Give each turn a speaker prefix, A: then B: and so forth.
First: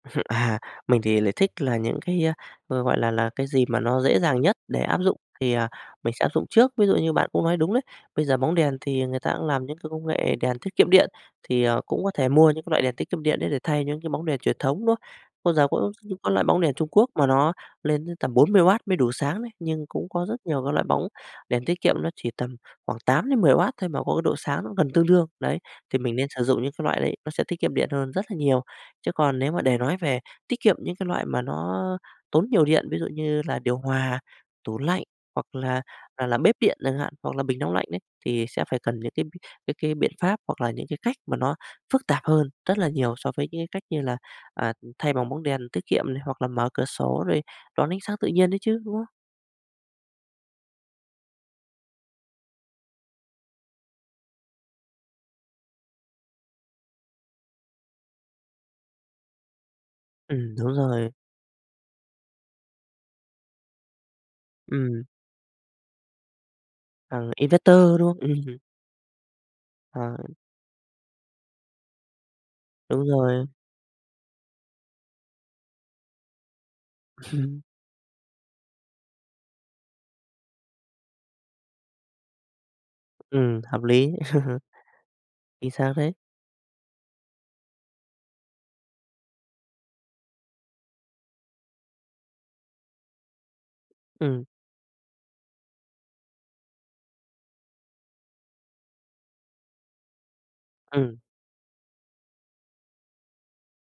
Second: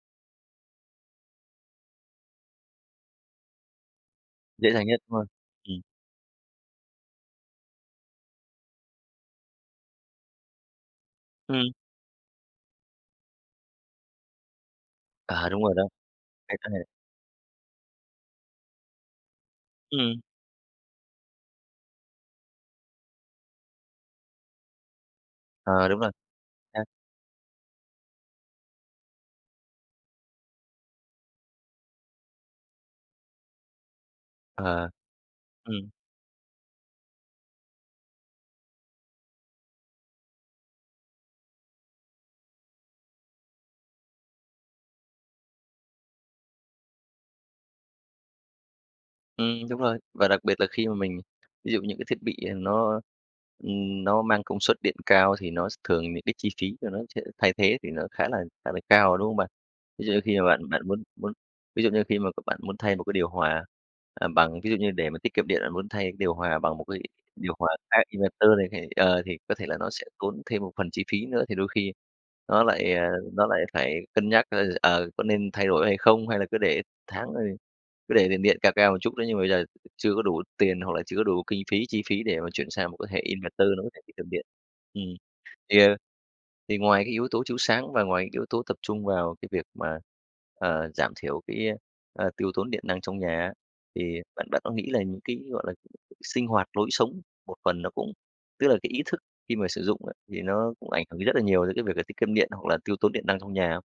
A: À, mình thì lại thích là những cái, a, g gọi là là, cái gì mà nó dễ dàng nhất
B: Dễ
A: để
B: dàng
A: áp
B: nhất
A: dụng
B: [unintelligible]
A: thì, à,
B: ừm.
A: mình sẽ áp dụng trước. Ví dụ như bạn cũng nói đúng đấy, bây giờ bóng đèn thì người ta cũng làm những cái công nghệ đèn tiết kiệm điện, thì,
B: Ừm.
A: ờ, cũng có thể mua những cái loại đèn tiết kiệm điện đấy để thay những cái bóng đèn truyền thống, đúng không?
B: À,
A: Vô
B: đúng
A: giờ
B: rồi đó,
A: cũng có loại
B: thấy
A: bóng
B: cái
A: đèn
B: này
A: Trung Quốc mà nó lên đến tầm 40W mới đủ sáng đấy, nhưng cũng
B: Ừm.
A: có rất nhiều cái loại bóng đèn tiết kiệm, nó chỉ tầm khoảng 8-10W thôi mà có độ sáng nó gần tương đương, đấy.
B: Ờ,
A: Thì
B: đúng rồi
A: mình nên sử dụng những cái
B: ha.
A: loại đấy, nó sẽ tiết kiệm điện hơn rất là nhiều, chứ còn nếu mà để nói về tiết kiệm những cái loại mà nó tốn nhiều điện, ví dụ như là điều hòa, tủ
B: À,
A: lạnh hoặc là,
B: ừm.
A: ờ, làm bếp điện chẳng hạn hoặc là bình nóng lạnh ấy, thì sẽ phải cần những cái cái cái biện pháp hoặc là những cái cách mà nó phức tạp hơn rất là nhiều so với những cái cách như là, à, thay bằng bóng đèn tiết kiệm này hoặc là mở cửa sổ rồi đón ánh sáng tự nhiên đấy chứ, đúng không?
B: Ừm, đúng rồi. Và đặc biệt là khi mà mình ví dụ những cái thiết bị, ừ, nó, ừm, nó mang công suất điện cao thì nó sẽ thường những cái chi phí cho nó sẽ thay thế thì nó khá là khá là cao, đúng không bạn? Ví dụ như khi mà
A: Ừm, đúng
B: bạn bạn muốn
A: rồi.
B: muốn ví dụ như khi mà c bạn muốn thay một cái điều hòa, à, bằng ví dụ như
A: Ừm.
B: để mà tiết kiệm điện, bạn muốn thay cái điều hòa bằng một cái
A: Thằng
B: điều hòa
A: inverter
B: khác
A: đúng không?
B: inverter
A: Ừm.
B: này [unintelligible] ờ, thì có thể là nó sẽ
A: Ờ.
B: tốn thêm một phần chi phí nữa thì đôi khi nó lại,
A: Đúng
B: ờ,
A: rồi.
B: nó lại phải cân nhắc, ơ, ờ, có nên thay đổi hay không? Hay là cứ để tháng rồi cứ để tiền điện cao cao một chút đó, nhưng mà bây giờ chưa có đủ tiền hoặc là chưa có đủ kinh phí, chi phí để mà chuyển sang một cái hệ
A: Ừm,
B: inverter
A: hợp
B: nó có thể
A: lý.
B: tiết kiệm điện. Ừm,
A: Vì
B: thì,
A: sao
B: ờ,
A: thế?
B: thì ngoài cái yếu tố chiếu sáng và ngoài cái yếu tố tập trung vào cái việc mà, ờ, giảm thiểu cái, ờ, tiêu tốn điện năng trong nhà á thì
A: Ừm.
B: bạn bạn có nghĩ là những cái, gọi là, sinh hoạt lối sống một phần nó cũng tức là cái ý thức khi mà sử dụng á thì nó cũng ảnh hưởng
A: Ừm.
B: cái rất là nhiều đến cái việc là tiết kiệm điện hoặc là tiêu tốn điện năng trong nhà không?